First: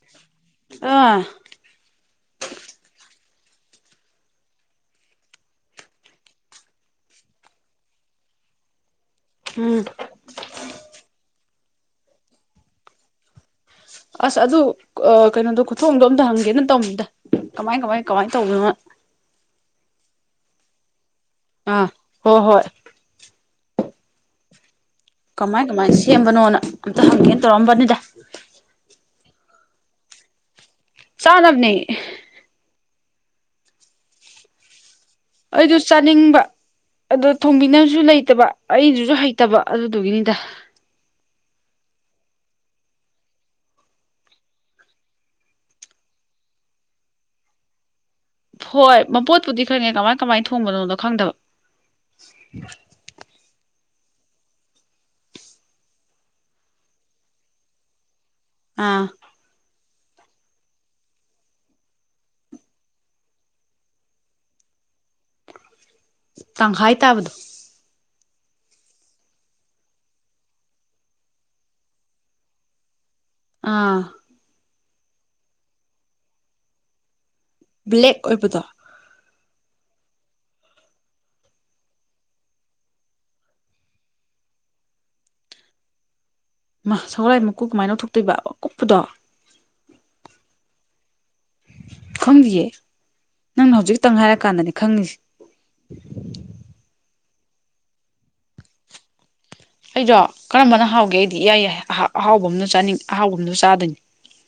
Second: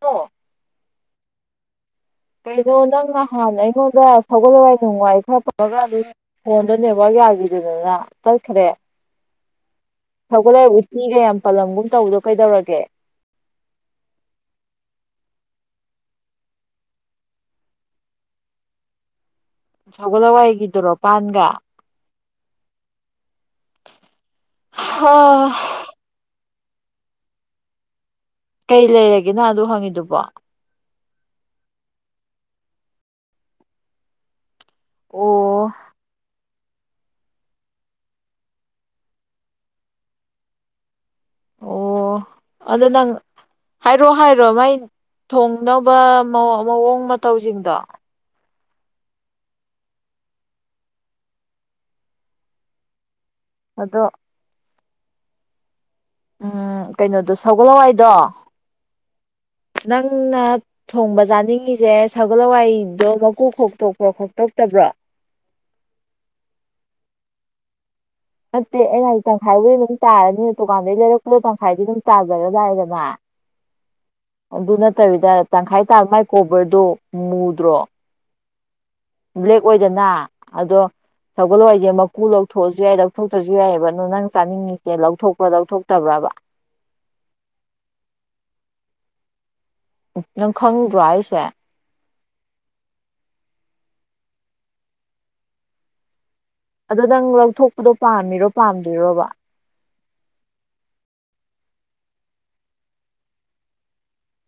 ꯑꯣ ꯑꯥ ꯀꯩꯅꯣ ꯅꯪꯅꯍꯥꯟꯅ ꯑꯩꯉꯣꯟꯗ ꯁꯒꯠꯂꯋꯥꯏ ꯅꯨꯡꯋꯥꯏ ꯈꯔ ꯇꯧꯔꯒ ꯑꯗꯨꯝ ꯐꯣꯟꯗꯣ ꯅꯦꯋꯥꯛ ꯌꯥꯈꯤꯗꯗꯅ ꯆꯠꯈ꯭ꯔꯦ ꯎꯝ [unintelligible] ꯎꯇꯤꯒ ꯌꯥꯝ ꯄꯜꯂꯝꯒꯨꯝ ꯇꯧꯕꯗꯣ ꯀꯩꯗꯧꯔꯒꯦ ꯑꯁ ꯑꯗꯨ ꯀꯩꯅꯣꯗꯣ ꯈꯨꯊꯣꯡꯗꯣ ꯑꯝꯇ ꯍꯪꯒꯦꯅ ꯇꯧꯃꯤꯗ ꯀꯃꯥꯏ ꯀꯃꯥꯏ ꯀꯃꯥꯏꯅ ꯇꯧꯗꯅꯣ ꯁꯒꯣꯜ ꯍꯋꯥꯏꯒꯤꯗꯨꯔꯣ ꯄꯥꯟꯒ ꯑꯥ ꯍꯣ ꯍꯣꯏ ꯍꯥ ꯀꯃꯥꯏ ꯀꯃꯥꯏꯅ ꯁꯦꯝꯕꯅꯣꯅ ꯑꯝꯇ ꯍꯪꯒꯦꯅ ꯇꯧꯔꯝꯕꯅꯤꯗ ꯀꯩ ꯂꯩꯔꯒꯦꯅ ꯑꯗꯨ ꯍꯪꯉꯤꯗꯨꯕꯣ ꯆꯥꯅꯕꯅꯤ ꯑꯣ ꯑꯩꯗꯨ ꯆꯥꯅꯤꯡꯕ ꯑꯗꯣ ꯊꯣꯡꯝꯕꯤꯅꯕꯁꯨ ꯂꯩꯇꯕ ꯑꯩꯗꯨꯁꯨ ꯍꯩꯇꯕ ꯑꯗꯨꯗꯨꯒꯤꯅꯤꯗ ꯑꯣ ꯑꯗꯨꯗꯣ ꯅꯪ ꯍꯥꯏꯔꯣ ꯍꯥꯏꯔꯣ ꯃꯥꯏ ꯊꯣꯡꯅꯕ ꯃꯑꯣꯡ ꯃꯇꯧꯁꯤꯡꯗꯣ ꯍꯣꯏ ꯃꯄꯣꯠꯄꯨꯗꯤ ꯈꯪꯉꯦ ꯀꯃꯥꯏ ꯀꯃꯥꯏꯅ ꯊꯣꯡꯕꯅꯣꯗꯣ ꯈꯪꯗꯕ ꯑꯗꯣ ꯎꯝ ꯀꯩꯅꯣꯗꯣ ꯁꯧꯒꯜ ꯍꯋꯥꯏꯗꯣ ꯑꯥ ꯅꯪ ꯊꯣꯡꯕ ꯆꯥꯅꯤꯡꯉꯤꯁꯦ ꯁꯒꯣꯜ ꯍꯋꯥꯏꯗꯣ ꯃꯀꯨ ꯈꯣꯛꯇꯣꯛꯄ꯭ꯔꯣ ꯈꯣꯛꯇꯣꯛꯇꯕ꯭ꯔꯣ ꯇꯪꯈꯥꯏ ꯇꯥꯕꯗꯣ ꯅꯠꯇꯦ ꯑꯩꯅ ꯇꯪꯈꯥꯏꯕꯨꯗꯤ ꯑꯗꯨꯝ ꯇꯥꯔꯅꯤꯅ ꯗꯨꯀꯥꯟꯗꯩ ꯂꯩꯔꯛꯄꯗ ꯇꯪꯈꯥꯏꯗꯤ ꯑꯗꯨꯝ ꯇꯥꯖꯔ ꯂꯏꯗꯅ ꯑꯥ ꯑꯗꯨ ꯅꯠꯇꯕꯤꯗ ꯇꯪꯈꯥꯏ ꯇꯥꯕ ꯃꯥꯏ ꯀꯣꯕꯔꯗꯨꯣ ꯃꯨꯗ꯭ꯔꯣ ꯕ꯭ꯂꯦꯛ ꯑꯣꯏꯕꯗꯣ ꯕ꯭ꯂꯦꯛ ꯑꯣꯏꯗꯅ ꯑꯗꯣ ꯁꯧꯒꯠꯂꯛꯏꯁꯦ ꯃꯀꯨ ꯂꯧꯊꯣꯛꯑꯁꯨ ꯌꯥꯏ ꯂꯧꯊꯣꯛꯇ꯭ꯔꯁꯨ ꯌꯥꯏꯑꯕ ꯑ ꯑꯗꯨꯣ ꯅꯪ ꯆꯥꯅꯤꯡꯉꯤꯁꯦ ꯂꯧꯊꯣꯛꯄ꯭ꯔꯥ ꯂꯧꯊꯣꯛꯇꯕ꯭ꯔꯥꯕ ꯃꯥ ꯁꯒꯣꯔꯥꯏ ꯃꯀꯨ ꯀꯃꯥꯏꯅ ꯇꯧꯊꯣꯛꯇꯣꯏꯕ ꯀꯨꯞꯄꯗꯣ ꯅꯪ ꯈꯪꯕ꯭ꯔꯣ ꯑꯩꯁꯦ ꯈꯪꯗꯤꯌꯦ ꯅꯪꯅ ꯍꯧꯖꯤꯛꯇꯪ ꯍꯥꯏꯔꯀꯥꯟꯗꯅꯤ ꯈꯪꯉꯁꯤꯦ ꯑꯗꯨ ꯅꯪ ꯂꯧꯊꯣꯛꯄꯗꯣ ꯄꯥꯝꯃꯤꯔꯣ ꯄꯥꯝꯕꯤꯔꯣꯕ ꯑꯩꯗꯣ ꯀꯔꯝꯕꯅ ꯍꯥꯎꯒꯦ ꯑꯩꯗꯤ ꯏꯌꯥꯏ ꯌꯥꯏ ꯑꯍ ꯑꯍꯥꯎꯕ ꯑꯃꯣ ꯆꯥꯅꯤꯡ ꯑꯍꯥꯎꯕ ꯑꯝꯗ ꯆꯥꯗꯅꯤ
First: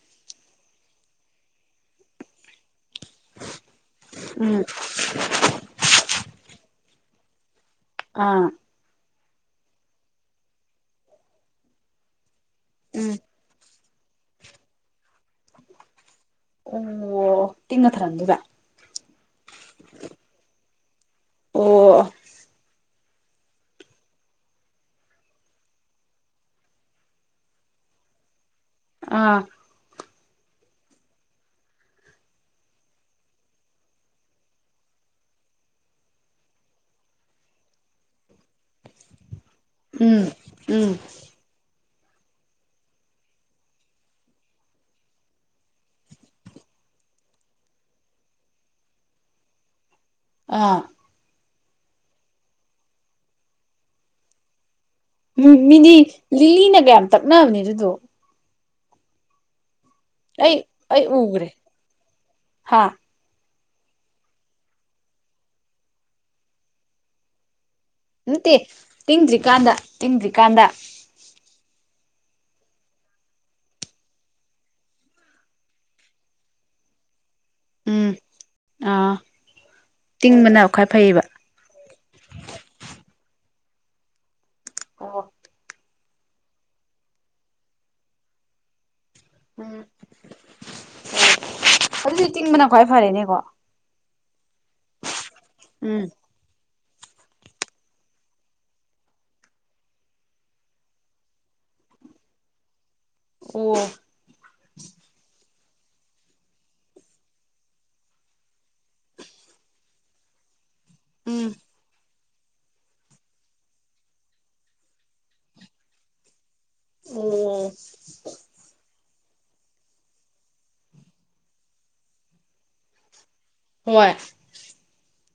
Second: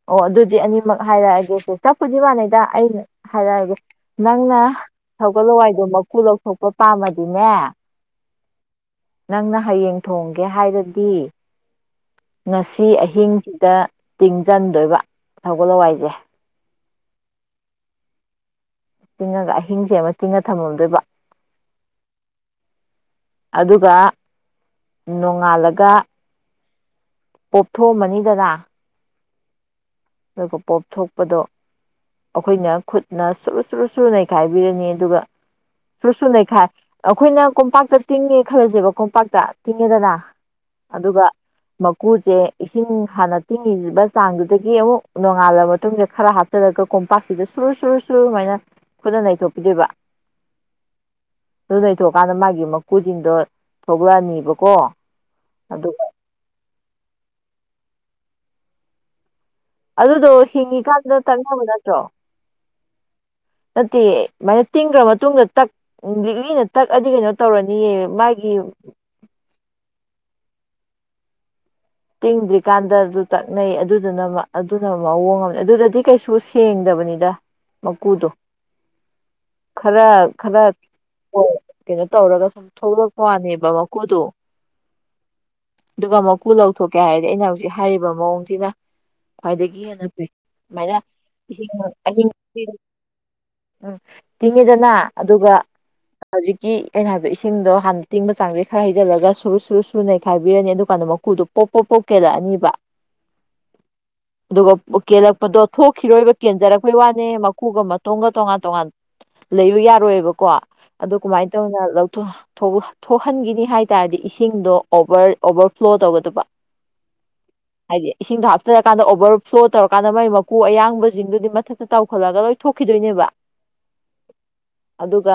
ꯑꯣ ꯑꯗꯨꯗꯤ ꯑꯅꯤꯃꯛ ꯍꯥꯏꯔꯛꯑꯒꯦꯁ ꯆꯥꯛꯄꯨꯗꯤ ꯃꯥꯟꯅꯩꯗ ꯑꯩꯅ ꯍꯥꯏꯔꯛꯑꯒꯦ ꯅꯪꯅ ꯎꯝ ꯁꯒꯜ ꯍꯋꯥꯏꯗꯣ ꯃꯀꯨ ꯂꯧꯊꯣꯛꯄ ꯄꯥꯝꯃꯗꯤꯅꯦ ꯑꯥ ꯅꯪꯅ ꯍꯌꯦꯡ ꯊꯣꯡꯒꯦ ꯍꯥꯏꯔꯗꯤ ꯉꯁꯤ ꯎꯝ ꯑꯍꯤꯡꯁꯤꯗ ꯇꯤꯡ ꯆꯟꯗꯣꯏꯕ ꯊꯒꯜ ꯍꯋꯥꯏꯁꯦ ꯑꯣ ꯇꯤꯉ ꯊꯔ ꯑꯗꯨꯕ ꯇꯤꯡꯉꯒ ꯑꯍꯤꯡꯁꯦ ꯑꯃ ꯇꯤꯡꯉ ꯊꯝꯃꯝꯗꯣꯏꯕ ꯑꯣ ꯑꯗꯨꯒ ꯅꯣꯡꯉꯥꯜꯂꯒ ꯑꯣꯣꯞꯊꯣꯛꯑꯝꯃꯅꯤ ꯗꯗꯥ ꯑꯥ ꯑꯗꯨꯒ ꯄꯣꯞ ꯊꯣꯛꯄꯗꯣ ꯑꯩꯈꯣꯏꯅ ꯈꯨꯠꯅ ꯁꯨꯔ ꯁꯨꯔꯨ ꯁꯨꯔ ꯅꯩꯈꯥꯏꯕꯤꯔꯅꯤ ꯑꯗꯨꯒ ꯁꯨ ꯁ ꯂꯩꯩꯈꯥꯏ ꯑꯩꯈꯣꯏꯅ ꯀꯣꯝꯄꯥꯛꯇ ꯇꯤꯡꯉꯦ ꯈꯜꯂꯁꯦꯕ ꯀꯣꯝꯄꯥꯛꯇ ꯇꯤꯡꯉꯦꯗꯅ ꯎꯝ ꯎꯝ ꯑꯗꯨꯒ ꯃꯀꯨꯁꯦ ꯏꯁꯤꯡ ꯍꯥꯟꯅ ꯇꯤꯡꯉꯤꯕ ꯆꯥꯡꯗꯨꯗꯒꯤ ꯑꯃꯨꯛ ꯅꯣꯡꯉꯥꯜꯂꯕ ꯃꯇꯨꯡꯗ ꯈꯔ ꯍꯥꯞꯆꯜꯂꯒ ꯀꯣꯝꯄꯥꯛꯁꯤꯗ ꯁꯨꯔ ꯁꯨꯔ ꯁꯨꯔꯨ ꯁꯨꯃꯥꯏꯅ ꯈꯨꯠ ꯅꯩꯊꯣꯛꯄꯤꯗꯣꯏꯕ ꯑꯥ ꯑꯗꯨ ꯅꯩꯊꯣꯛꯀꯥꯟꯗ ꯃꯥꯒꯤ ꯃꯀꯨꯁꯤꯡꯗꯣ ꯊꯣꯛꯂꯛꯑꯅꯤꯕꯀꯣ ꯎꯝ ꯃꯤꯅꯤ ꯑꯗꯨꯒ ꯂꯤꯂꯤꯅ ꯀꯌꯥꯝ ꯇꯛꯅꯕꯅꯦ ꯑꯗꯨꯗꯣ ꯑꯗꯨꯗꯣ ꯑꯩ ꯑꯩ ꯍꯤꯡꯉꯤꯀꯥꯟꯗ ꯎꯈ꯭ꯔꯦ ꯇꯪꯅꯕ ꯅꯠꯇ꯭ꯔꯣ ꯍꯥ ꯅꯠꯇꯦ ꯑꯗꯨꯃꯥꯏꯅ ꯇꯤꯡꯈ꯭ꯔ ꯃꯇꯨꯡꯗ ꯇꯛ ꯂꯤꯛꯂꯤꯅ ꯇꯛꯑꯗꯤ ꯀꯩꯅꯣ ꯇꯧꯔꯅꯤꯌꯦ ꯃꯥꯒꯤ ꯅꯠꯇꯦ ꯇꯤꯡꯗ꯭ꯔꯤꯀꯥꯟꯗ ꯇꯤꯡꯗ꯭ꯔꯤꯀꯥꯟꯗ ꯇꯤꯡꯗ꯭ꯔꯤꯀꯥꯟꯗ ꯑꯗꯨ ꯇꯛꯅꯩ ꯑꯗꯨꯗꯨꯅ ꯑꯗꯨꯅ ꯃꯑꯣꯡ ꯑꯃ ꯑꯗꯨꯗꯗꯤ ꯀꯩꯁꯨ ꯁꯦꯡꯗꯕꯅꯤꯗ ꯎꯝ ꯃꯀꯨꯗꯣ ꯑꯥ ꯈꯔ ꯇꯤꯡꯕꯅ ꯈꯔ ꯈ꯭ꯋꯥꯏ ꯐꯩꯌꯦꯕ ꯀꯩꯅꯣ ꯇꯧꯔꯒ ꯁꯨꯝ ꯊꯣꯛꯂꯛꯄ ꯋꯥꯅꯦꯕ ꯃꯈꯨꯗꯣ ꯑꯣ ꯑꯗꯨꯒ ꯃꯀꯨ ꯂꯧꯊꯣꯛꯀꯦ ꯍꯥꯏꯔꯗꯤ ꯑꯩꯅ ꯍꯧꯖꯤꯛ ꯍꯥꯏꯔꯤꯕ ꯃꯑꯣꯡꯁꯤꯅ ꯎꯝ ꯈ꯭ꯋꯥꯏꯗꯒꯤ ꯍꯦꯟꯅ ꯐꯏ ꯁꯨꯃꯥꯏꯅ ꯏ ꯑꯗꯨꯗꯤ ꯑꯍꯤꯡ ꯇꯤꯡꯕꯅ ꯈ꯭ꯋꯥꯏ ꯐꯔꯦꯅꯦꯀꯣ ꯎꯝ ꯇꯤꯡꯉꯤꯗꯅ ꯑꯗꯨꯒ ꯎꯝ ꯍꯧꯖꯤꯛꯀꯤ ꯑꯩꯅ ꯍꯥꯏꯕ ꯏꯁꯤꯡꯗꯣ ꯍꯥꯟꯅ ꯇꯤꯡꯕ ꯆꯥꯡꯁꯩ ꯈꯔ ꯍꯩꯖꯤꯜꯂꯒ ꯁꯨꯔꯨꯞ ꯁꯨꯔꯠ ꯁꯨꯔꯨ ꯅꯩꯈꯥꯏꯕꯤꯔꯅꯤ ꯑꯗꯨꯀꯥꯟꯗ ꯃꯀꯨꯗꯨꯣ ꯄꯣꯛꯄꯣ ꯄꯣꯛꯀꯦꯔꯑꯅꯤꯕ ꯑꯣ ꯑꯗꯨꯒ ꯀꯦꯜꯂꯛꯄꯗꯣ ꯊꯣꯛꯈꯤꯔꯣꯏꯕ ꯀꯦꯟꯖꯔꯛꯄꯩ ꯋꯥꯅꯦ ꯃꯀꯨꯒ ꯃꯇꯣꯟꯒ ꯇꯣꯉꯥꯟ ꯇꯣꯉꯥꯟ ꯂꯩꯕ ꯌꯥꯔꯣꯏꯕꯀꯣ ꯑꯗꯨ ꯎꯝ ꯀꯃꯥꯏꯅ ꯇꯧꯅ ꯂꯧ ꯊꯣꯛꯍꯟꯈꯤꯅꯤ ꯍꯥꯏ ꯇꯥꯔꯗꯤ ꯏꯁꯤꯡꯗꯣ ꯑꯣꯚꯔ ꯑꯣꯕꯔꯐ꯭ꯂꯣ ꯇꯧꯒꯗꯕ ꯑꯣ ꯍꯥꯏꯗꯤ ꯏꯁꯤꯡꯗꯣ ꯍꯥꯞꯆꯔꯀꯥꯟꯗ ꯑꯣꯕꯔ ꯐ꯭ꯂꯣ ꯇꯧꯔꯀꯥꯟꯗ ꯃꯒꯤ ꯃꯀꯨ ꯑꯌꯥꯡꯕꯁꯤꯡꯗꯨꯗꯤ ꯃꯊꯛꯇ ꯇꯧꯈꯠꯂꯒ ꯂꯣꯏ ꯊꯣꯛꯈꯤꯗꯣꯏꯅꯦꯕ ꯍꯣꯏ ꯑꯗꯨꯒ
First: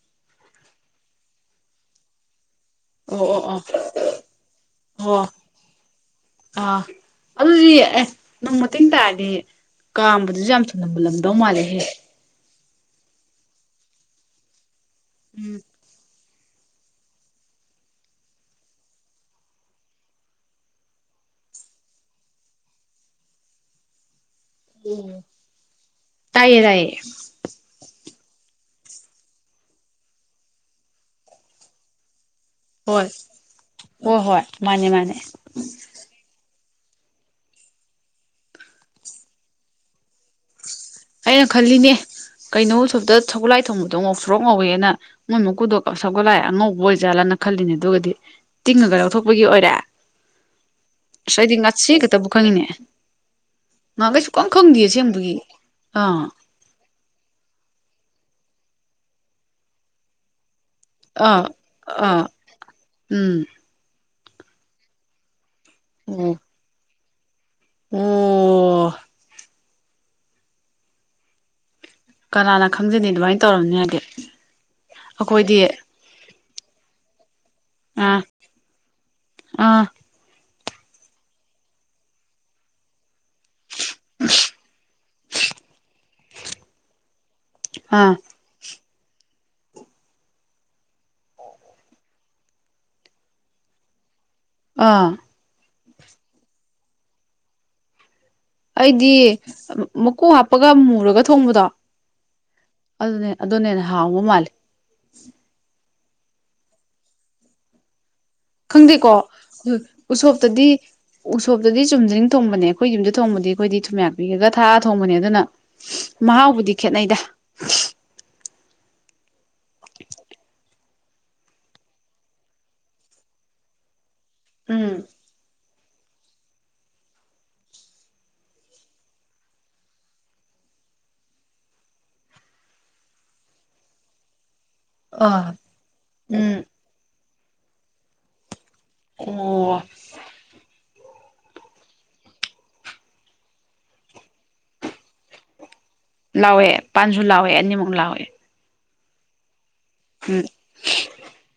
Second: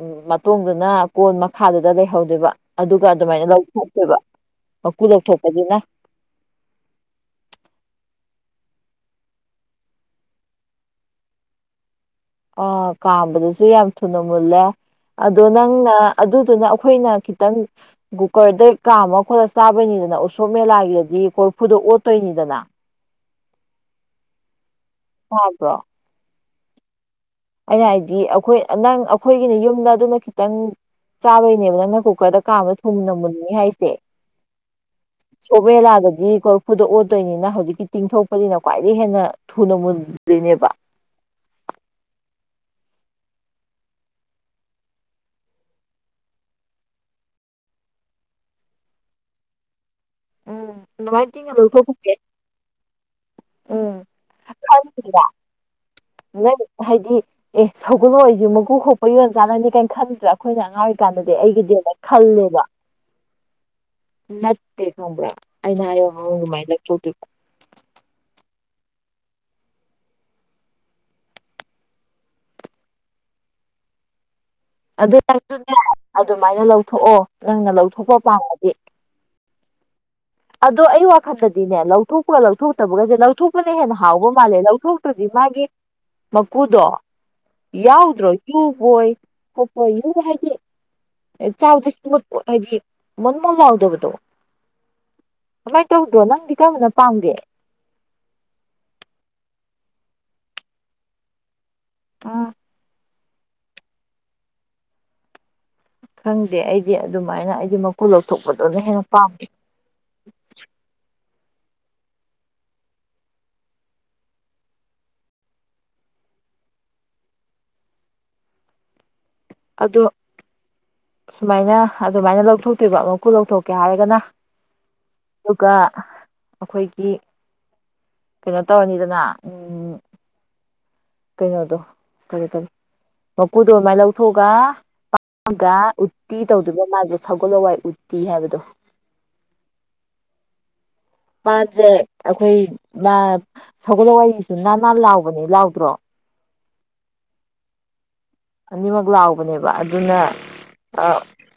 ꯎꯝ ꯃꯇꯣꯡꯗꯨꯅ ꯀꯣꯟ ꯃꯈꯥꯗꯨꯗ ꯂꯩꯍꯧꯗꯕ ꯑꯗꯨꯒ ꯑꯣ ꯑꯣ ꯑꯗꯨꯃꯥꯏꯅ ꯑꯣ ꯂꯧꯊꯣꯛꯇꯦꯕ ꯃꯀꯨ ꯂꯧꯊꯣꯛꯄꯒꯤꯅ ꯑ ꯑꯗꯨꯗꯤ ꯑꯦ ꯅꯪ ꯃꯇꯦꯡ ꯇꯥꯔꯗꯤ ꯀꯥꯝꯕꯗꯨꯁꯨ ꯌꯥꯝ ꯊꯝꯂꯝꯕ ꯂꯝꯗꯧ ꯃꯥꯜꯂꯦꯍꯦ ꯑ ꯀꯥꯝꯕꯗꯁꯨ ꯌꯥꯝ ꯊꯨꯅ ꯃꯨꯜꯂꯦ ꯑꯗꯣ ꯅꯪꯅ ꯑꯗꯨꯗꯨꯅ ꯑꯩꯈꯣꯏꯅ ꯈꯤꯇꯪ ꯒꯨꯀꯔꯗꯩ ꯀꯥꯝ ꯑꯃ ꯈꯣꯠꯂꯒ ꯆꯥꯕꯩꯅꯤꯗꯅ ꯎꯁꯣꯞ ꯃꯦꯂꯥꯒꯤꯗꯗꯤ ꯀꯣꯔꯐꯨꯗ ꯑꯣꯠꯇꯣꯏꯅꯤꯗꯅ ꯎꯝ ꯍꯕ꯭ꯔꯣ ꯇꯥꯏꯌꯦ ꯇꯥꯏꯌꯦ ꯑꯩꯅ ꯍꯥꯏꯗꯤ ꯑꯩꯈꯣꯏ ꯅꯪ ꯑꯩꯈꯣꯏꯒꯤꯅꯦ ꯌꯨꯝꯗ ꯑꯗꯨꯅ ꯈꯤꯇꯪ ꯆꯥꯕꯩꯅꯦꯕ ꯅꯪꯅ ꯀꯨꯀꯔꯗ ꯀꯥꯕ ꯊꯨꯝ ꯍꯣꯏ ꯅꯃꯅꯤ ꯍꯥꯏꯁꯦ ꯍꯣꯏ ꯍꯣꯏ ꯃꯥꯅꯦ ꯃꯥꯅꯦ ꯁꯣꯕꯦꯂꯥꯗꯗꯤ ꯀꯣꯔꯐꯨꯗ ꯑꯣꯠꯇꯣꯏꯅꯤꯅ ꯍꯧꯖꯤꯛꯀꯤ ꯇꯤꯡꯊꯣꯛꯄꯅꯤꯅ ꯈ꯭ꯋꯥꯏꯗꯒꯤ ꯍꯦꯟꯅ ꯊꯨꯅ ꯃꯨꯗ꯭ꯔꯤꯅꯦꯕ ꯑꯩꯅ ꯈꯜꯂꯤꯅꯦ ꯀꯩꯅꯣ ꯁꯣꯇ ꯁꯧꯒꯨꯠꯂꯥꯏ ꯊꯣꯡꯕꯗꯣ ꯉꯧꯁꯣꯔꯣꯛ ꯉꯧꯋꯦꯅ ꯃꯣꯏ ꯃꯀꯨꯗꯣ ꯁꯞꯒꯠꯂꯛꯑꯦ ꯑꯉꯧꯕ ꯑꯣꯏꯖꯥꯠꯂꯅ ꯈꯜꯂꯤꯅꯦ ꯑꯗꯨꯒꯗꯤ ꯇꯤꯡꯉꯒ ꯂꯧꯊꯣꯛꯄꯒꯤ ꯑꯣꯏꯔꯦ ꯎꯝ ꯑꯗꯨꯃꯥꯏꯅ ꯇꯤꯡꯅ ꯁꯣꯏꯗꯤ ꯉꯁꯤ ꯀꯩ ꯂꯧꯊꯣꯛꯄꯁꯦ ꯇꯕꯨ ꯈꯉꯅꯤ ꯎꯝ ꯃꯥ ꯀꯩꯁꯨ ꯀꯝ ꯈꯪꯗꯦꯌꯦꯁꯦꯗꯨꯒꯤ ꯑꯥ ꯅ ꯍꯥꯏꯗꯤ ꯑꯦ ꯁꯒꯜꯂꯏꯁꯨ ꯃꯀꯨ ꯈꯣꯛꯄ ꯌꯣꯟ ꯆꯥꯅꯅꯤ ꯀꯥꯏꯅ ꯈꯟꯗ꯭ꯔꯥ ꯑꯩꯈꯣꯏꯅ ꯑꯉꯥꯡ ꯑꯣꯏꯔꯤ ꯀꯥꯟꯅꯗꯤ ꯑꯥ ꯑꯩꯒꯤꯗꯤꯅ ꯑꯥ ꯈꯜꯂꯦꯕ ꯎꯝ ꯅꯠꯇꯦ ꯈꯪꯕ꯭ꯔꯥ ꯑꯩꯅ ꯍꯥꯏꯌꯣ ꯑꯣ ꯑꯗꯨꯃꯥꯏꯅ ꯑꯣ ꯀꯅꯥꯅ ꯈꯪꯖꯅꯤ ꯑꯗꯨꯃꯥꯏꯅ ꯇꯧꯔꯕꯝꯅꯤ ꯍꯥꯏꯗꯤ ꯑꯩꯈꯣꯏꯗꯤ ꯑꯗꯨꯅꯦ ꯑꯗꯨꯃꯥꯏꯅ ꯂꯧꯊꯣꯛꯑꯣ ꯅꯪꯅ ꯂꯧꯊꯣꯛꯄ ꯑꯥ ꯄꯥꯝꯕ ꯑꯥ ꯑꯗꯣ ꯑꯩ ꯋꯥꯈꯟꯗꯗꯤꯅꯦ ꯂꯧꯊꯣꯛꯄꯒ ꯂꯧꯊꯣꯛꯇꯕꯒꯁꯦ ꯂꯧꯊꯣꯛꯄꯅ ꯍꯦꯟꯅ ꯍꯥꯎꯕ ꯃꯥꯜꯂꯦ ꯂꯧꯊꯣꯛ ꯑꯗꯨꯗꯤ ꯃꯥꯒꯤ ꯃꯀꯨꯗꯣ ꯑꯥ ꯌꯥꯎꯗ꯭ꯔꯣꯏ ꯌꯨꯕꯣꯏ ꯈꯣꯠꯄꯣꯏ ꯌꯨ ꯍꯥꯏꯗꯤ ꯆꯥꯎꯗꯁꯨꯠ ꯄꯣꯠ ꯍꯥꯏꯗꯤ ꯃꯟ ꯃꯣꯣꯟ ꯂꯥꯎꯗꯕꯗꯣ ꯑꯥ ꯀꯃꯥꯏꯅ ꯇꯧꯗ꯭ꯔꯣ ꯅꯪꯗꯤ ꯀꯔꯝꯕꯅ ꯄꯥꯝꯒꯦ ꯑꯩꯗꯤ ꯃꯀꯨ ꯍꯥꯞꯄꯒ ꯃꯨꯔꯒ ꯊꯣꯡꯕꯗꯣ ꯑꯣ ꯑꯗꯨꯅꯦ ꯑꯗꯨꯅꯦꯅ ꯍꯥꯎꯕ ꯃꯥꯜꯂꯦ ꯈꯪꯗꯦ ꯑꯩꯗꯤ ꯑꯗꯨꯃꯥꯏꯅ ꯑꯩꯗꯤ ꯀꯣ ꯂꯧꯊꯄꯗꯣ ꯈꯪꯗꯦꯀꯣ ꯎꯁꯣꯞꯇꯗꯤ ꯎꯁꯣꯞꯇꯗꯤ ꯆꯨꯝꯗ꯭ꯔꯤꯡ ꯊꯣꯡꯕꯅꯦ ꯑꯩꯈꯣꯏ ꯌꯨꯝꯗ ꯊꯣꯡꯕꯗꯤ ꯑꯩꯈꯣꯏꯗꯤ ꯊꯨꯝꯌꯥꯛ ꯄꯤꯒꯒ ꯊꯥꯛꯑ ꯊꯣꯡꯕꯅꯦ ꯑꯗꯨꯅ ꯃꯍꯥꯎꯕꯨꯗꯤ ꯈꯦꯠꯅꯩꯗ ꯑꯗꯣ ꯁꯨꯃꯥꯏꯅ ꯑꯗꯨꯃꯥꯏꯅ ꯂꯧꯊꯣꯛꯇꯣꯏꯕ ꯃꯀꯨ ꯂꯧꯊꯣꯛꯀꯦ ꯍꯥꯏꯔꯒꯅ ꯎꯝ ꯑꯗꯨꯒ ꯑꯩꯈꯣꯏꯒꯤ ꯀꯩꯅꯣ ꯇꯧꯔꯅꯤꯗꯅ ꯎꯝ ꯀꯩꯅꯣꯗꯣ ꯀꯔꯤ ꯀꯔꯤ ꯃꯀꯨꯗꯣ ꯑꯗꯨꯃꯥꯏ ꯂꯧꯊꯣꯛꯑꯒ ꯑꯥ [unintelligible] ꯎꯠꯇꯤ ꯎꯝ ꯇꯧꯗꯣꯏꯕ ꯃꯥꯁꯦ ꯁꯒꯣꯜ ꯍꯋꯥꯏ ꯎꯠꯇꯤ ꯍꯥꯏꯕꯗꯣ ꯑꯣ ꯄꯟꯖꯦ ꯑꯩꯈꯣꯏ ꯃꯥ ꯁꯒꯣꯜꯋꯥꯏꯒꯤꯁꯨ ꯅꯥꯟ ꯅꯥꯥꯟ ꯂꯥꯎꯕꯅꯦ ꯂꯥꯎꯗ꯭ꯔꯣ ꯂꯥꯎꯋꯦ ꯄꯥꯟꯁꯨ ꯂꯥꯎꯋꯦ ꯑꯅꯤꯃꯛ ꯂꯥꯎꯋꯦ ꯑꯅꯤꯃꯛ ꯂꯥꯎꯕꯅꯦꯕ ꯑꯗꯨꯅ ꯎꯝ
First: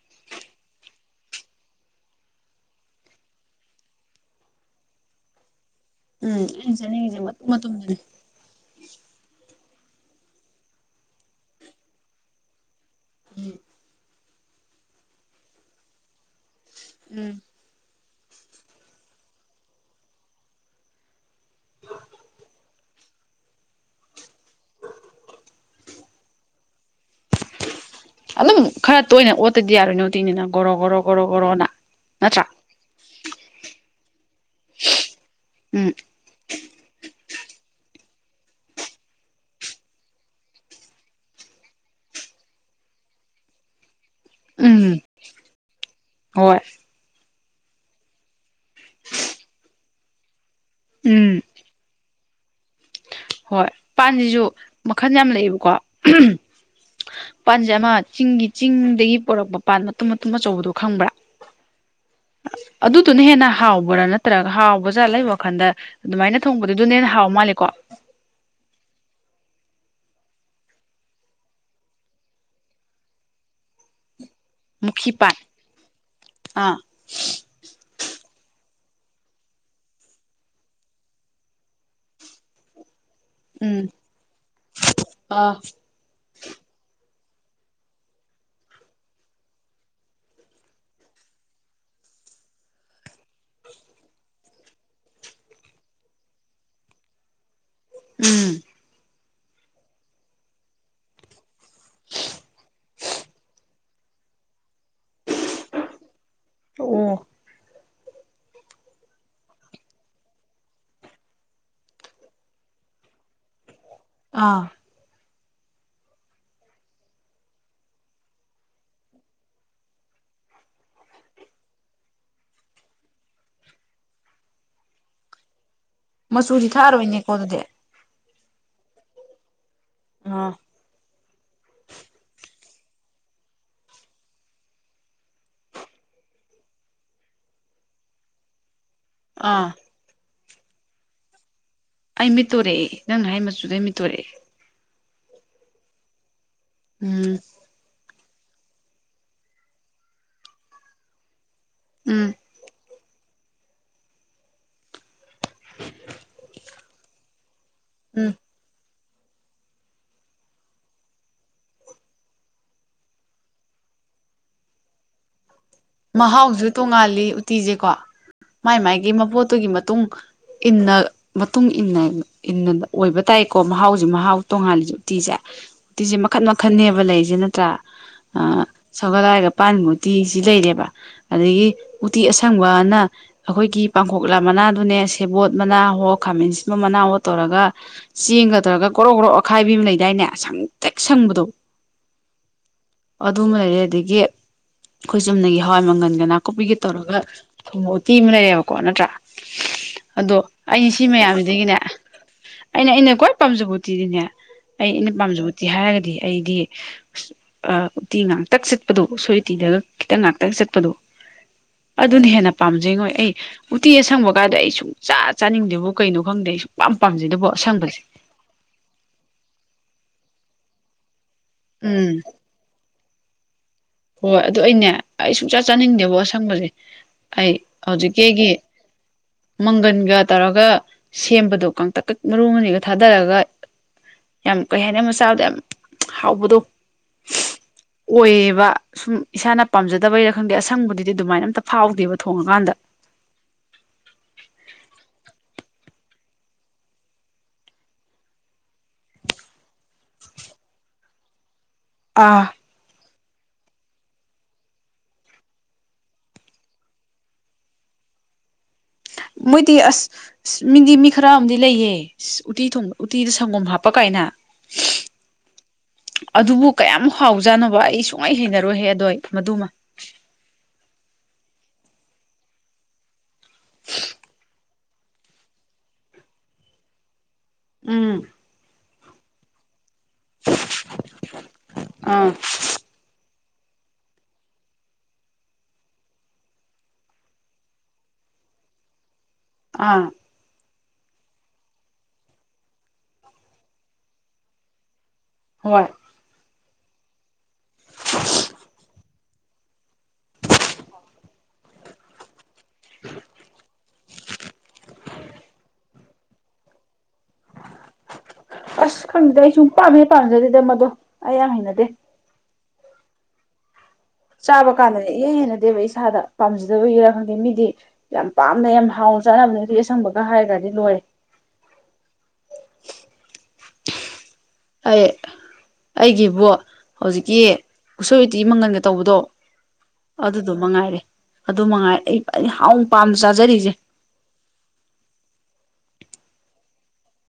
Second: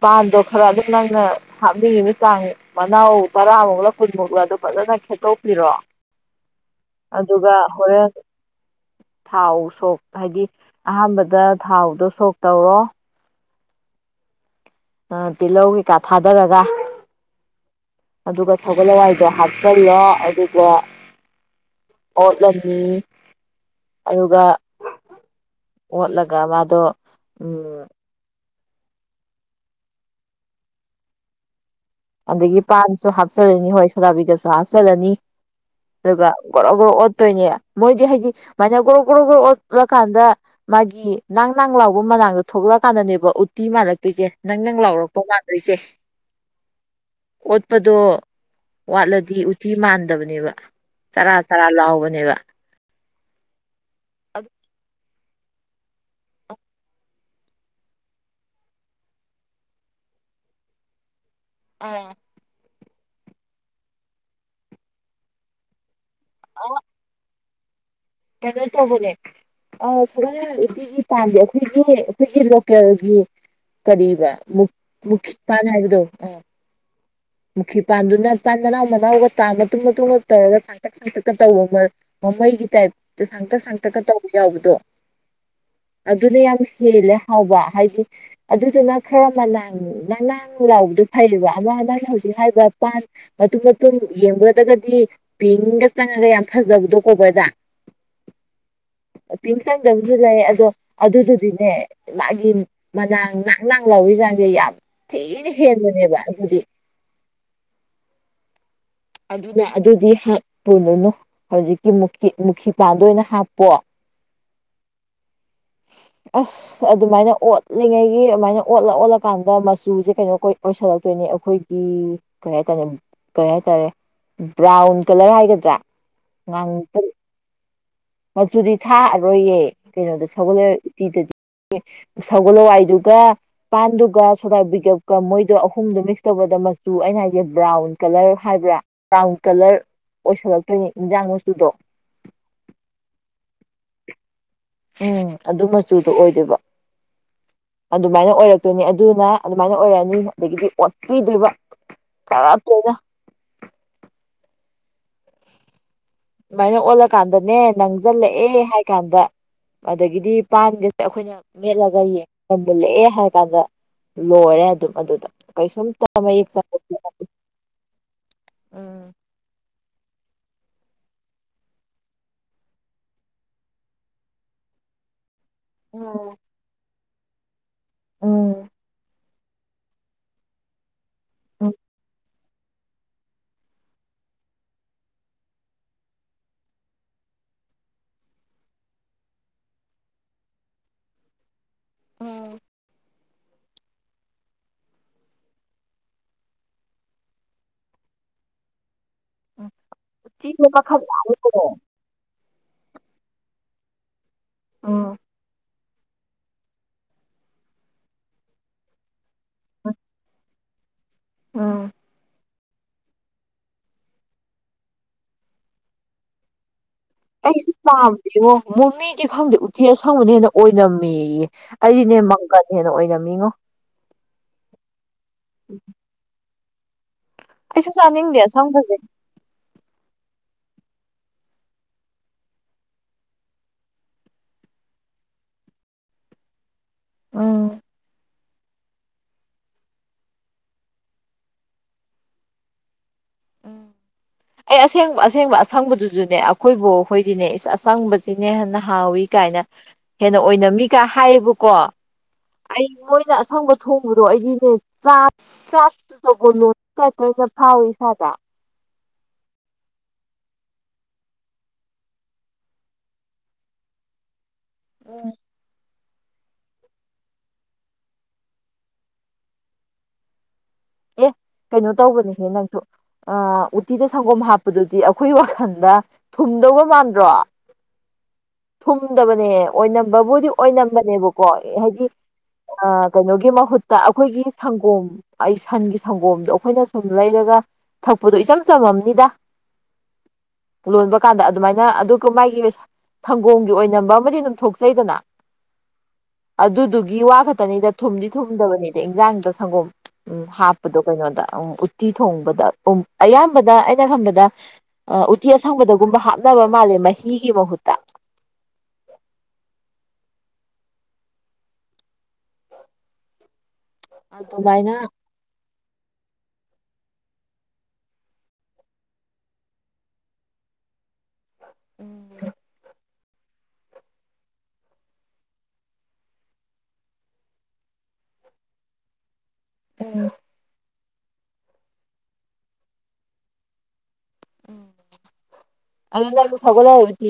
ꯄꯥꯟꯗꯣ ꯈꯔ ꯑꯗꯨꯝ ꯅꯪꯅ ꯍꯥꯞꯅꯤꯡꯉꯤꯕ ꯆꯥꯡ ꯃꯅꯥꯎ ꯇꯔꯥꯃꯨꯛꯂ ꯀꯨꯟꯃꯨꯛꯂꯗꯨ ꯐꯖꯅ ꯈꯦꯠꯇꯣꯛꯄꯤꯔꯣ ꯎꯝ ꯑꯩꯅꯥ ꯆꯥꯅꯤꯡꯉꯦꯖꯦ ꯃꯇꯨꯝ ꯑꯗꯨꯒ ꯃꯇꯨꯝ ꯗꯨꯅꯤ ꯍꯣꯔꯦꯟ ꯊꯥꯎ ꯁꯣꯛ ꯍꯥꯏꯗꯤ ꯑꯍꯥꯟꯕꯗ ꯊꯥꯎꯗꯣ ꯁꯣꯛ ꯇꯧꯔꯣ [unintelligible] ꯇꯤꯜꯍꯧ ꯀꯩꯀꯥ ꯊꯥꯗꯔꯒ ꯎꯝ ꯑꯗꯨꯒ ꯁꯒꯣꯜ ꯍꯋꯥꯏꯗꯣ ꯍꯥꯞꯆꯜꯂꯣ ꯑꯗꯨꯒ ꯑꯣꯠꯂꯅꯤ ꯑꯗꯨꯒ ꯑꯣꯠꯂꯒ ꯃꯥꯗꯣ ꯎꯝ ꯑꯗꯨꯝ ꯈꯔ ꯇꯣꯏꯅ ꯑꯣꯠꯇꯗꯤ ꯌꯥꯔꯣꯏꯅꯦ ꯎꯇꯤꯅꯤꯅ ꯒꯣꯔꯣ ꯒꯣꯔꯣ ꯒꯣꯔꯣ ꯒꯣꯔꯣꯅ ꯅꯠꯇ꯭ꯔꯥ ꯑꯗꯒꯤ ꯄꯥꯟꯁꯨ ꯍꯥꯞꯆꯜꯂꯅꯤ ꯍꯣꯏ ꯁꯣꯗꯥꯕꯩꯒꯥꯞꯁꯨ ꯍꯥꯞꯆꯜꯂꯅꯤ ꯎꯝ ꯑꯗꯨꯒ ꯒ꯭ꯔꯣ ꯒ꯭ꯔꯣ ꯑꯣꯠꯇꯣꯏꯅꯦ ꯃꯣꯏꯗꯤ ꯍꯥꯏꯗꯤ ꯃꯥꯏꯅ ꯒ꯭ꯔꯣ ꯒ꯭ꯔꯣ ꯒ꯭ꯔꯣ ꯑꯣꯠꯂꯀꯥꯟꯗ ꯃꯥꯒꯤ ꯅꯪ ꯅꯪ ꯂꯥꯎꯕ ꯃꯅꯥꯡꯗꯣ ꯊꯣꯛꯂꯛꯑꯀꯥꯟꯗꯅꯦꯕ ꯎꯇꯤ ꯃꯥꯜꯂꯛꯇꯣꯏꯁꯦ ꯅꯪ ꯅꯪ ꯎꯝ ꯂꯥꯎꯔꯛꯄ ꯃꯥꯟꯗꯣꯏꯁꯦ ꯍꯣꯏ ꯑꯣꯠꯄꯗꯣ ꯋꯥꯠꯂꯗꯤ ꯎꯇꯤ ꯃꯥꯟꯗꯕꯅꯦꯕ ꯆꯔꯥ ꯎꯝ ꯆꯔꯥ ꯂꯥꯎꯕꯅꯦꯕ ꯍꯣꯏ ꯄꯥꯟꯁꯤꯁꯨ ꯃꯈꯟ ꯌꯥꯝ ꯂꯩꯌꯦꯕꯀꯣ ꯄꯥꯟꯁꯦ ꯑꯃ ꯆꯤꯡꯒꯤ ꯆꯤꯡꯗꯒꯤ ꯄꯣꯔꯛꯄ ꯄꯥꯟ ꯃꯇꯨꯝ ꯃꯇꯨꯝ ꯑꯆꯧꯕꯗꯣ ꯈꯪꯕ꯭ꯔꯥ ꯑ ꯑꯗꯨꯗꯨꯅ ꯍꯦꯟꯅ ꯍꯥꯎꯕ꯭ꯔꯥ ꯅꯠꯇ꯭ꯔꯒ ꯍꯥꯎꯕ ꯖꯥꯠꯂ ꯑꯩ ꯋꯥꯈꯟꯗ ꯑꯗꯨꯃꯥꯏꯅ ꯊꯣꯡꯕꯗꯨ ꯗꯨꯅ ꯍꯦꯟꯅ ꯍꯥꯎ ꯃꯥꯜꯂꯦꯀꯣ ꯀꯩꯅꯣ ꯇꯧꯕꯅꯦ ꯑ ꯁꯒꯣꯜ ꯍꯋ꯭ꯥꯏ ꯎꯇꯤꯒꯤ ꯄꯥꯟꯁꯦ ꯑꯩꯈꯣꯏꯒꯤ ꯑꯩꯈꯣꯏꯒꯤ ꯂꯣꯀꯦꯜꯒꯤ ꯀꯔꯤꯕ ꯃꯨꯈꯤ ꯃꯨꯈꯤ ꯄꯥꯟ ꯍꯥꯏꯕꯗꯣ ꯑꯥ ꯃꯨꯈꯤ ꯄꯥꯟꯗꯨꯅ ꯄꯥꯟ ꯃꯅꯥꯎ ꯃꯅꯥꯎꯒ ꯇꯥ ꯃꯇꯨꯝ ꯃꯇꯨꯝꯒ ꯇꯧꯔꯒ ꯁꯥꯡꯇꯛ ꯁꯥꯡꯇꯛꯀ ꯇꯧꯕ ꯃꯃꯩꯒꯤ ꯇꯥꯏꯞꯇ ꯁꯥꯡꯇꯛ ꯎꯝ ꯁꯥꯡꯇꯛꯀ ꯇꯧꯕ ꯌꯥꯎꯕꯗꯣ ꯑꯥ ꯑꯗꯨꯅ ꯌꯥꯝ ꯍꯦꯜꯂꯦ ꯍꯥꯎꯕ ꯍꯥꯏꯗꯤ ꯑꯗꯨꯗꯨꯅ ꯈꯔ ꯃꯅꯥꯥꯡ ꯅꯥꯡ ꯅꯥꯡ ꯂꯥꯎꯕꯗꯨ ꯐꯩꯌꯦꯕ ꯑꯃ ꯅꯪꯅ ꯍꯧꯖꯤꯛ ꯍꯥꯏꯔꯤꯕ ꯄꯟ ꯃꯇꯨꯝ ꯃꯇꯨꯝ ꯌꯦꯡꯕꯗꯒꯗꯤ ꯄꯤꯡꯒ ꯆꯪꯉꯒ ꯌꯥꯝ ꯐꯖꯕꯗꯣ ꯀꯣꯕꯔꯗ ꯎꯝ ꯄꯤꯡ ꯆꯪꯗꯕꯁꯨ ꯂꯩ ꯑꯗꯣ ꯑꯗꯨꯗꯨꯗꯤꯅꯦ ꯃꯥꯒꯤ ꯃꯅꯡ ꯅꯡ ꯅꯡ ꯂꯥꯎꯕꯩ ꯆꯥꯡꯁꯦ ꯌꯥꯝ ꯊꯤꯅ ꯍꯦꯟꯕꯅꯦꯕ ꯑꯗꯨꯗꯤ ꯑꯣ ꯑꯗꯨꯅ ꯑꯗꯨꯗꯤ ꯍꯥꯄꯨꯅꯨꯉꯣ ꯍꯧꯖꯤꯛꯀꯤ ꯃꯨꯀꯤ ꯃꯨꯈꯤ ꯄꯥꯟꯗꯣ ꯑꯣꯏꯅ ꯍꯥꯞꯄꯣ ꯑꯥ ꯑꯁ ꯑꯗꯨꯃꯥꯏꯅ ꯑꯣꯠꯂꯤꯉꯩꯒꯤ ꯑꯗꯨꯃꯥꯏꯅ ꯑꯣꯠꯂ ꯑꯣꯠꯂꯀꯥꯟꯗ ꯃꯆꯨꯁꯦ ꯀꯩꯅꯣ ꯀꯣꯏ ꯑꯣꯏꯁꯜꯂꯛꯇꯣꯏꯅꯦ ꯑꯩꯈꯣꯏ ꯎꯝ ꯀꯩꯌꯥꯏ ꯇꯥꯔꯦ ꯀꯩꯌꯥꯏꯇꯔꯦ ꯕ꯭ꯔꯥꯎꯟ ꯀꯂꯔ ꯍꯥꯏꯒꯗ꯭ꯔꯥ ꯃꯆꯨꯗꯤ ꯉꯥꯡꯁꯤꯟ ꯊꯥꯛꯑꯔꯣꯏꯅꯦꯀꯣ ꯑꯗꯨꯗꯤ ꯃꯆꯨꯗꯤ ꯊꯥꯛꯑꯔꯣꯏꯌꯦ ꯀꯩꯅꯣꯗ ꯑꯥ ꯁꯒꯣꯜ ꯎꯇꯤꯗꯗꯤ ꯁꯧꯒꯜ ꯍꯋꯥꯏꯗꯨꯒ ꯄꯥꯟꯗꯨꯒ ꯁꯣꯗꯥ ꯕꯤꯒꯞꯀ ꯃꯣꯏꯗꯣ ꯑꯍꯨꯝꯗꯣ ꯃꯤꯛꯁ ꯇꯧꯕꯗ ꯃꯆꯨ ꯑꯩꯅ ꯍꯥꯏꯁꯦ ꯕ꯭ꯔꯥꯎꯟ ꯀꯂꯔ ꯍꯥꯏꯕ꯭ꯔꯥ ꯕ꯭ꯔꯥꯎꯟ ꯑꯥ ꯀꯂꯔ ꯑꯣꯏꯁꯜꯂꯛꯇꯣꯏꯅꯦ ꯏꯟꯖꯥꯡ ꯃꯆꯨꯗꯣ ꯑꯩ ꯃꯤꯠꯇ ꯎꯔꯛꯑꯦ ꯅꯪꯅ ꯍꯥꯏ ꯃꯆꯨꯗ ꯃꯤꯠꯇ ꯎꯔꯛꯑꯦ ꯎꯝ ꯑꯗꯨ ꯃꯆꯨꯗꯣ ꯑꯣꯏꯗꯨꯕ ꯎꯝ ꯑꯗꯨꯃꯥꯏꯅ ꯑꯣꯏꯔꯛꯇꯣꯏꯅꯤ ꯑꯗꯨꯅ ꯑꯗꯨꯃꯥꯏꯅ ꯑꯣꯏꯔꯛꯑꯅꯤ ꯑꯗꯒꯤꯗꯤ ꯑꯣꯠꯄꯤꯗ꯭ꯔꯕ ꯎꯝ ꯆꯥꯔꯛꯇ꯭ꯔꯤꯗ [inaudible] ꯁꯨꯃꯥꯏꯅ ꯑꯣꯜꯂꯀꯥꯟꯗꯅꯦ ꯎꯝ ꯅꯪꯁꯤꯜꯂꯛꯑꯦ ꯍꯥꯏ ꯀꯥꯟꯗ ꯑꯗꯒꯤꯗꯤ ꯄꯥꯟꯒꯁꯦ ꯑꯩꯈꯣꯏꯅ ꯃꯦꯠꯂꯒ ꯌꯦꯡꯒ ꯃꯨꯜꯂꯛꯑꯦ ꯍꯥꯏꯔ ꯀꯥꯟꯗ ꯂꯣꯏꯔꯦ ꯑꯗꯨꯝ ꯑꯗꯨꯗ ꯀꯩꯁꯨꯝ ꯃꯍꯥꯎꯁꯨ ꯇꯣꯡꯉꯥꯜꯂꯤ ꯎꯇꯤꯁꯦꯀꯣ ꯃꯥꯏ ꯎꯝ ꯃꯥꯥꯏꯒꯤ ꯃꯄꯣꯠꯇꯨꯒꯤ ꯃꯇꯨꯡ ꯏꯟꯅ ꯃꯇꯨꯡ ꯏꯟꯅ ꯏꯟꯅ ꯑꯣꯏꯕ ꯇꯥꯏꯀꯣ ꯃꯍꯥꯎꯁꯦ ꯃꯍꯥꯎ ꯇꯣꯡꯉꯥꯜꯂꯤꯁꯦ ꯎꯇꯤꯁꯦ ꯎꯇꯤꯁꯦ ꯎꯝ ꯃꯈꯟ ꯃꯈꯟꯅꯅꯦꯕ ꯂꯩꯔꯤꯁꯦ ꯅꯠꯇ꯭ꯔꯥ ꯁꯒꯣꯜꯍꯋꯥꯏꯒ ꯄꯥꯟꯕ ꯎꯇꯤ ꯁꯤ ꯂꯩꯔꯦꯕ ꯑꯗꯒꯤ ꯎꯝ ꯎꯇꯤ ꯑꯁꯪꯕꯅ ꯑꯩꯈꯣꯏꯒꯤ ꯄꯥꯡꯈꯣꯛꯂꯥ ꯃꯅꯥꯗꯨꯅꯦ ꯁꯦꯕꯣꯠ ꯃꯅꯥꯍꯣ ꯈꯥꯃꯦꯟ ꯑꯁꯤꯟꯕ ꯃꯅꯥꯍꯣ ꯇꯧꯔꯒ ꯆꯦꯡꯒ ꯇꯧꯔꯒ ꯒ꯭ꯔꯣꯛ ꯒ꯭ꯔꯣ ꯑꯈꯥꯏꯕꯤ ꯑꯃ ꯂꯩꯗꯥꯏꯅꯦ ꯁꯪꯇꯔꯛ ꯁꯪꯕꯗꯣ ꯎꯝ ꯑꯗꯨꯝꯃ ꯂꯩꯔꯦ ꯑꯗꯒꯤ ꯑꯩꯈꯣꯏ ꯆꯨꯝꯅꯒꯤ ꯍꯋꯥꯏ ꯃꯪꯒꯟꯒ ꯅꯥꯀꯨꯞꯄꯤꯒꯤ ꯇꯧꯔꯒ ꯊꯨꯝꯕ ꯎꯇꯤ ꯑꯃ ꯂꯩꯔꯦꯕꯀꯣ ꯅꯠꯇ꯭ꯔꯥ ꯑꯗꯣ ꯎꯆꯤꯗꯣ ꯑꯩꯩꯅ ꯃꯈꯜ ꯁꯤ ꯃꯌꯥꯝꯁꯤꯗꯒꯤꯅꯦ ꯌꯥꯝꯃꯤꯀꯣ ꯑꯩꯅ ꯑꯩꯅ ꯈ꯭ꯋꯥꯏ ꯄꯥꯝꯖꯕ ꯎꯇꯤꯗꯤꯅꯦ ꯑꯩ ꯑꯩꯅ ꯎꯝ ꯄꯥꯝꯖꯕ ꯍꯥꯏꯔꯒꯗꯤ ꯑꯩꯗꯤ ꯑ ꯎꯇꯤ ꯉꯥꯛꯇꯛ ꯆꯤꯠꯄꯗꯣ ꯎꯁꯣꯏ ꯎꯇꯤꯗꯒ ꯈꯤꯇꯪ ꯉꯥꯛ ꯆꯠꯄꯗꯣ ꯎꯝ ꯑꯗꯨꯅ ꯍꯦꯟꯅ ꯄꯥꯝꯖꯩꯉꯣꯏ ꯑꯩ ꯎꯇꯤ ꯑꯁꯪꯕ ꯀꯥꯗꯣ ꯑꯩ ꯁꯨꯡ ꯆꯥ ꯆꯥꯅꯤꯡꯗꯦꯕꯣ ꯀꯩꯅꯣ ꯈꯪꯗꯦ ꯑꯩ ꯌꯥꯝ ꯄꯥꯝꯖꯩꯗꯣ ꯑꯩꯁꯨ ꯄꯥꯝꯗꯦꯉꯣ ꯃꯣꯏꯃꯤꯗꯤ ꯈꯪꯗꯦ ꯎꯇꯤ ꯑꯁꯪꯕꯅ ꯍꯦꯟꯅ ꯑꯣꯏꯅꯝꯃꯦꯌꯦ ꯎꯝ ꯑꯩꯗꯤꯅꯦ ꯃꯪꯒꯟꯅ ꯍꯦꯟꯅ ꯑꯣꯏꯅꯝ ꯃꯤꯉꯣ ꯍꯣꯏ ꯑꯗꯨ ꯑꯩꯅꯦ ꯑꯩ ꯁꯨꯡꯆꯥ ꯆꯥꯅꯤꯡꯗꯦꯕꯣ ꯑꯁꯪꯕꯁꯦ ꯑꯩ ꯑꯩꯁꯨ ꯍꯧꯖꯤꯛ ꯆꯥꯅꯤꯡꯗꯦ ꯀꯦꯒꯤ ꯑꯁꯪꯕꯁꯦ ꯃꯪꯒꯟꯒ ꯇꯧꯔꯒ ꯁꯦꯝꯕꯗꯣ ꯀꯪꯇꯛꯀ ꯃꯔꯨ ꯑꯅꯤꯒ ꯊꯥꯗꯔꯒ ꯌꯥꯝ ꯀꯩ ꯍꯥꯏꯅꯤ ꯑꯃ ꯆꯥꯕꯗ ꯌꯥꯝ ꯍꯥꯎꯕꯗꯣ ꯎꯝ ꯑꯣꯏꯌꯦꯕ ꯁꯨꯝ ꯏꯁꯥꯅ ꯄꯥꯝꯖꯗꯕꯩꯔ ꯈꯪꯗꯦ ꯑꯁꯪꯕꯗꯨꯗꯤ ꯑꯗꯨꯃꯥꯏꯅ ꯑꯝꯇ ꯐꯥꯎꯗꯦꯕ ꯊꯣꯡꯉꯀꯥꯟꯗ ꯑꯦ ꯑꯁꯦꯡꯕ ꯑꯁꯦꯡꯕ ꯑꯁꯪꯕꯗꯨꯁꯨꯅꯦ ꯑꯩꯈꯣꯏ ꯕꯤꯛ ꯈꯣꯏꯗꯤꯅꯦ ꯑꯁꯪꯕꯁꯤꯅꯦ ꯍꯟꯅ ꯍꯥꯎꯋꯤ ꯀꯥꯏꯅ ꯍꯦꯟꯅ ꯑꯣꯏꯅꯝꯃꯤꯒ ꯍꯥꯏꯌꯦꯕꯀꯣ ꯑꯥ ꯑꯩꯈꯣꯏꯅ ꯑꯁꯪꯕ ꯊꯣꯡꯕꯗꯣ ꯑꯩꯗꯤꯅꯦ ꯆꯥ ꯆꯥꯛ [unintelligible] ꯐꯥꯎꯌꯦ ꯏꯁꯥꯗ ꯃꯣꯏꯗꯤ ꯑꯁ ꯃꯤꯗꯤ ꯃꯤ ꯈꯔ ꯑꯃꯗꯤ ꯂꯩꯌꯦ ꯎꯇꯤ ꯊꯣꯡꯕꯗ ꯎꯇꯤꯗ ꯁꯪꯒꯣꯝ ꯍꯥꯞꯄ ꯀꯥꯏꯅ ꯑꯣ ꯑꯗꯨꯕꯨ ꯀꯌꯥꯝ ꯍꯥꯎꯖꯥꯅꯤꯕ ꯑꯩ ꯁꯨꯡꯍꯩ ꯍꯩꯅꯔꯣꯏꯍꯦ ꯑꯗꯣ ꯑꯩ ꯃꯗꯨꯃ ꯑꯦ ꯀꯩꯅꯣ ꯇꯧꯕꯅꯤꯍꯦ ꯅꯪꯁꯨ ꯑ ꯎꯇꯤꯗ ꯁꯪꯒꯣꯝ ꯍꯥꯞꯄꯗꯨꯗꯤ ꯑꯩꯈꯣꯏ ꯋꯥꯈꯜꯗ ꯊꯨꯝꯗꯧꯕ ꯃꯥꯟꯗ꯭ꯔꯣ ꯎꯝ ꯊꯨꯝꯗꯕꯅꯦ ꯑꯣꯏꯅꯝꯕꯕꯨꯗꯤ ꯑꯣꯏꯅꯝꯕꯅꯦꯕꯀꯣ ꯍꯥꯏꯗꯤ ꯑꯥ ꯑ ꯀꯩꯅꯣꯒꯤ ꯃꯍꯨꯠꯇ ꯑꯩꯈꯣꯏꯒꯤ ꯁꯪꯒꯣꯝ ꯑꯩ ꯁꯟꯒꯤ ꯁꯪꯒꯣꯝꯗꯣ ꯑꯩꯈꯣꯏꯅ ꯁꯨꯝ ꯂꯩꯔꯒ ꯊꯛꯄꯗꯣ ꯏꯆꯝ ꯆꯝꯃꯝꯅꯤꯗ ꯑꯥ ꯂꯣꯟꯕ ꯀꯥꯟꯗ ꯑꯗꯨꯃꯥꯏꯅ ꯑꯗꯨꯒ ꯃꯥꯒꯤ ꯁꯪꯒꯣꯝꯒꯤ ꯑꯣꯏꯅꯝꯕ ꯑꯃꯗꯤ ꯑꯗꯨꯝ ꯊꯣꯛꯆꯩꯗꯅ [inaudible] ꯑꯗꯨꯗꯨꯒꯤ ꯋꯥ ꯈꯛꯇꯅꯤꯗ ꯊꯨꯝꯗꯤ ꯊꯨꯝꯗꯕꯅꯤꯗ ꯏꯟꯖꯥꯡꯗ ꯁꯪꯒꯣꯝ ꯎꯝ ꯍꯥꯞꯄꯗꯣ ꯀꯩꯅꯣꯗ ꯎꯝ ꯎꯠꯇꯤ ꯊꯣꯡꯕꯗ ꯑꯌꯥꯝꯕꯗ ꯑꯩꯅ ꯈꯟꯕꯗ ꯑ ꯎꯇꯤ ꯑꯁꯪꯕꯗꯒꯨꯝꯕ ꯍꯥꯞꯅꯕ ꯃꯥꯜꯂꯦ ꯃꯍꯤꯒꯤ ꯃꯍꯨꯠꯇ ꯑꯁ ꯈꯪꯗꯗꯤ ꯑꯩ ꯁꯨꯝ ꯄꯥꯝ ꯍꯦꯛ ꯄꯥꯝꯖꯗꯦꯗ ꯃꯗꯣ ꯑꯩ ꯌꯥꯝ ꯍꯩꯅꯗꯦ ꯆꯥꯕ ꯑꯗꯨꯃꯥꯏꯅ ꯀꯥꯟꯗꯅꯦ ꯏꯍꯩ ꯍꯩꯅꯗꯦꯕ ꯏꯁꯥꯗ ꯄꯥꯝꯖꯗꯕꯒꯤꯔꯥ ꯈꯪꯗꯦ ꯃꯤꯗꯤ ꯌꯥꯝ ꯄꯥꯝꯅ ꯌꯥꯝ ꯍꯥꯎꯅ ꯆꯥꯅꯕꯅꯦꯗꯤ ꯑꯁꯪꯕꯒ ꯍꯥꯏꯔꯒ꯭ꯔꯗꯤ ꯂꯣꯏꯔꯦ [inaudible] ꯑꯩ ꯑꯩꯒꯤꯕꯨꯣ ꯍꯧꯖꯤꯛꯀꯤ ꯎꯁꯣꯏ ꯎꯇꯤ ꯃꯪꯒꯟꯒ ꯇꯧꯕꯗꯣ ꯑꯗꯨꯗꯣ ꯃꯉꯥꯏꯔꯦ ꯑꯗꯨ ꯃꯉꯥꯏꯔꯦ ꯑꯩ ꯑꯩꯅ ꯍꯥꯎꯅ ꯄꯥꯝꯅ ꯆꯥꯖꯔꯤꯁꯦ ꯎꯝ ꯑꯗꯣ ꯅꯪꯗꯤ ꯁꯒꯨꯂꯥꯢ ꯎꯇꯤ